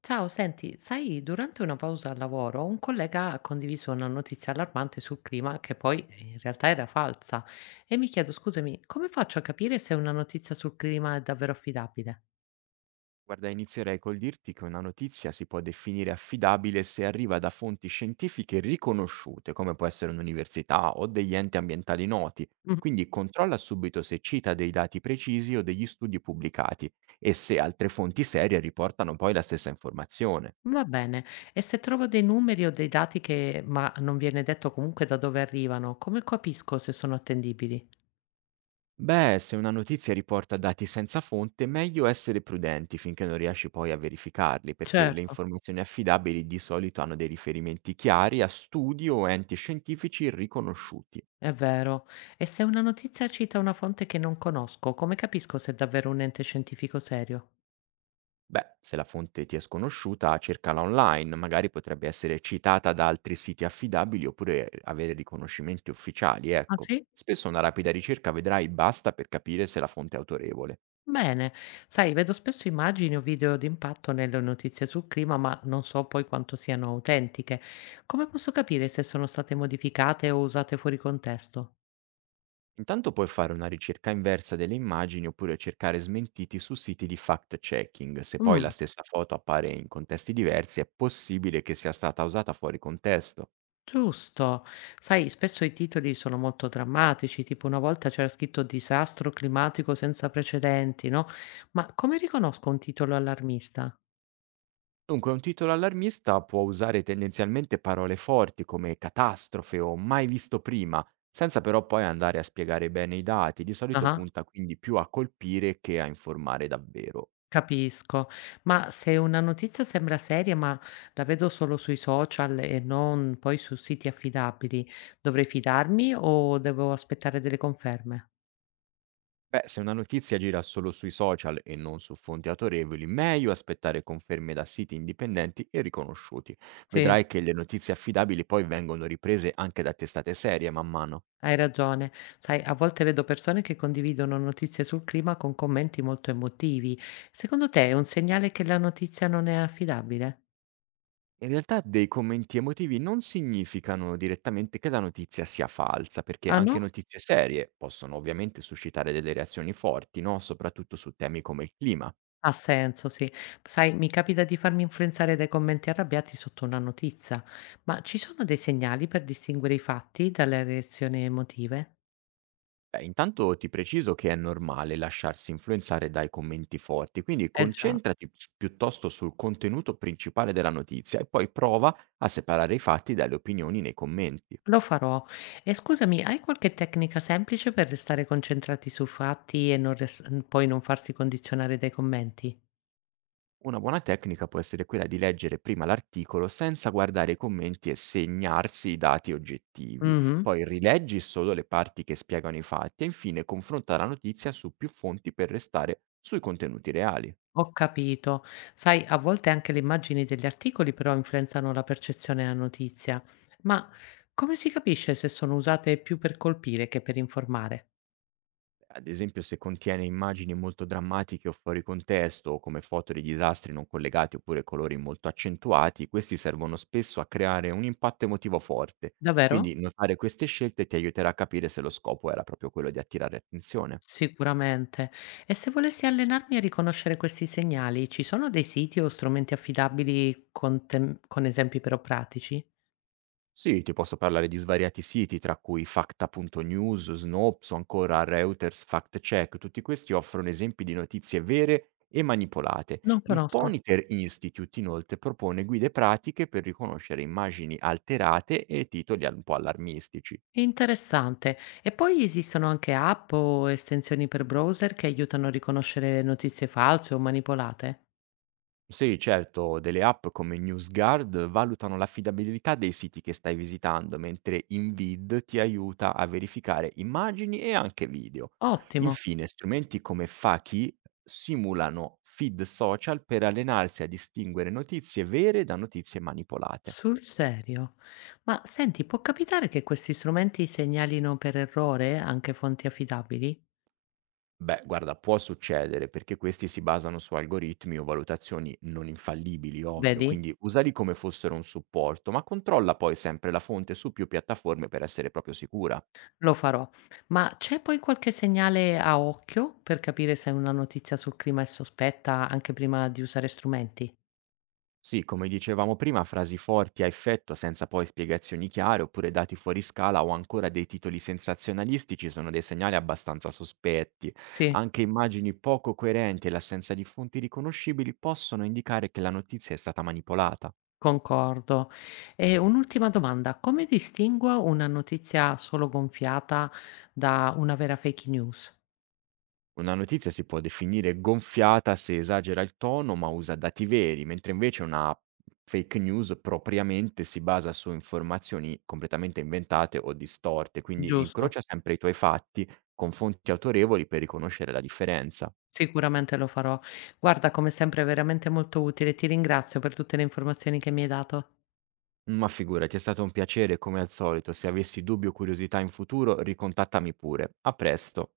Ciao, senti, sai, durante una pausa al lavoro un collega ha condiviso una notizia allarmante sul clima che poi in realtà era falsa e mi chiedo, scusami, come faccio a capire se una notizia sul clima è davvero affidabile? Guarda, inizierei col dirti che una notizia si può definire affidabile se arriva da fonti scientifiche riconosciute, come può essere un'università o degli enti ambientali noti. Mhm. Quindi controlla subito se cita dei dati precisi o degli studi pubblicati e se altre fonti serie riportano poi la stessa informazione. Va bene, e se trovo dei numeri o dei dati che, ma non viene detto comunque da dove arrivano, come capisco se sono attendibili? Beh, se una notizia riporta dati senza fonte, meglio essere prudenti finché non riesci poi a verificarli, perché le Certo, informazioni affidabili di solito hanno dei riferimenti chiari a studi o enti scientifici riconosciuti. è vero. E se una notizia cita una fonte che non conosco, come capisco se è davvero un ente scientifico serio? Beh, se la fonte ti è sconosciuta, cercala online, magari potrebbe essere citata da altri siti affidabili oppure avere riconoscimenti ufficiali, Ah ecco. sì? Spesso una rapida ricerca vedrai basta per capire se la fonte è autorevole. Bene, sai, vedo spesso immagini o video d'impatto nelle notizie sul clima, ma non so poi quanto siano autentiche. Come posso capire se sono state modificate o usate fuori contesto? Intanto puoi fare una ricerca inversa delle immagini oppure cercare smentiti su siti di fact-checking. Se poi la Mm, stessa foto appare in contesti diversi, è possibile che sia stata usata fuori contesto. giusto. Sai, spesso i titoli sono molto drammatici, tipo una volta c'era scritto disastro climatico senza precedenti, no? Ma come riconosco un titolo allarmista? Dunque, un titolo allarmista può usare tendenzialmente parole forti come catastrofe o mai visto prima, senza però poi andare a spiegare bene i dati. Di solito Ah. punta quindi più a colpire che a informare davvero. Capisco, ma se una notizia sembra seria, ma la vedo solo sui social e non poi su siti affidabili, dovrei fidarmi o devo aspettare delle conferme? Beh, se una notizia gira solo sui social e non su fonti autorevoli, meglio aspettare conferme da siti indipendenti e riconosciuti. Sì, Vedrai che le notizie affidabili poi vengono riprese anche da testate serie man mano. hai ragione. Sai, a volte vedo persone che condividono notizie sul clima con commenti molto emotivi. Secondo te è un segnale che la notizia non è affidabile? In realtà dei commenti emotivi non significano direttamente che la notizia sia falsa, perché Ah anche no? notizie serie possono ovviamente suscitare delle reazioni forti, no? Soprattutto su temi come il clima. Ha senso, sì. Sai, mi capita di farmi influenzare dai commenti arrabbiati sotto una notizia, ma ci sono dei segnali per distinguere i fatti dalle reazioni emotive? Beh, intanto ti preciso che è normale lasciarsi influenzare dai commenti forti, quindi Eh già, piuttosto sul contenuto principale della notizia e poi prova a separare i fatti dalle opinioni nei commenti. lo farò. E scusami, hai qualche tecnica semplice per restare concentrati sui fatti e non res- poi non farsi condizionare dai commenti? Una buona tecnica può essere quella di leggere prima l'articolo senza guardare i commenti e segnarsi i dati oggettivi. Mhm, Poi rileggi solo le parti che spiegano i fatti e infine confronta la notizia su più fonti per restare sui contenuti reali. ho capito. Sai, a volte anche le immagini degli articoli però influenzano la percezione della notizia, ma come si capisce se sono usate più per colpire che per informare? Ad esempio, se contiene immagini molto drammatiche o fuori contesto, come foto di disastri non collegati oppure colori molto accentuati, questi servono spesso a creare un impatto emotivo forte. Davvero? Quindi notare queste scelte ti aiuterà a capire se lo scopo era proprio quello di attirare attenzione. Sicuramente. E se volessi allenarmi a riconoscere questi segnali, ci sono dei siti o strumenti affidabili con esempi però pratici? Sì, ti posso parlare di svariati siti, tra cui Facta.news, Snopes o ancora Reuters Fact Check. Tutti questi offrono esempi di notizie vere e manipolate. Non Il conosco. Poniter Institute inoltre propone guide pratiche per riconoscere immagini alterate e titoli un po' allarmistici. Interessante. E poi esistono anche app o estensioni per browser che aiutano a riconoscere notizie false o manipolate? Sì, certo, delle app come NewsGuard valutano l'affidabilità dei siti che stai visitando, mentre InVid ti aiuta a verificare immagini e anche video. Ottimo. Infine, strumenti come Faki simulano feed social per allenarsi a distinguere notizie vere da notizie manipolate. Sul serio. Ma senti, può capitare che questi strumenti segnalino per errore anche fonti affidabili? Beh, guarda, può succedere perché questi si basano su algoritmi o valutazioni non infallibili, ovvio, Vedi? quindi usali come fossero un supporto, ma controlla poi sempre la fonte su più piattaforme per essere proprio sicura. Lo farò. Ma c'è poi qualche segnale a occhio per capire se una notizia sul clima è sospetta anche prima di usare strumenti? Sì, come dicevamo prima, frasi forti a effetto senza poi spiegazioni chiare oppure dati fuori scala o ancora dei titoli sensazionalistici sono dei segnali abbastanza sospetti. Sì, Anche immagini poco coerenti e l'assenza di fonti riconoscibili possono indicare che la notizia è stata manipolata. concordo. E un'ultima domanda, come distingo una notizia solo gonfiata da una vera fake news? Una notizia si può definire gonfiata se esagera il tono ma usa dati veri, mentre invece una fake news propriamente si basa su informazioni completamente inventate o distorte, quindi Giusto, incrocia sempre i tuoi fatti con fonti autorevoli per riconoscere la differenza. sicuramente lo farò. Guarda, come sempre, è veramente molto utile. Ti ringrazio per tutte le informazioni che mi hai dato. Ma figurati, è stato un piacere come al solito, se avessi dubbi o curiosità in futuro ricontattami pure. A presto!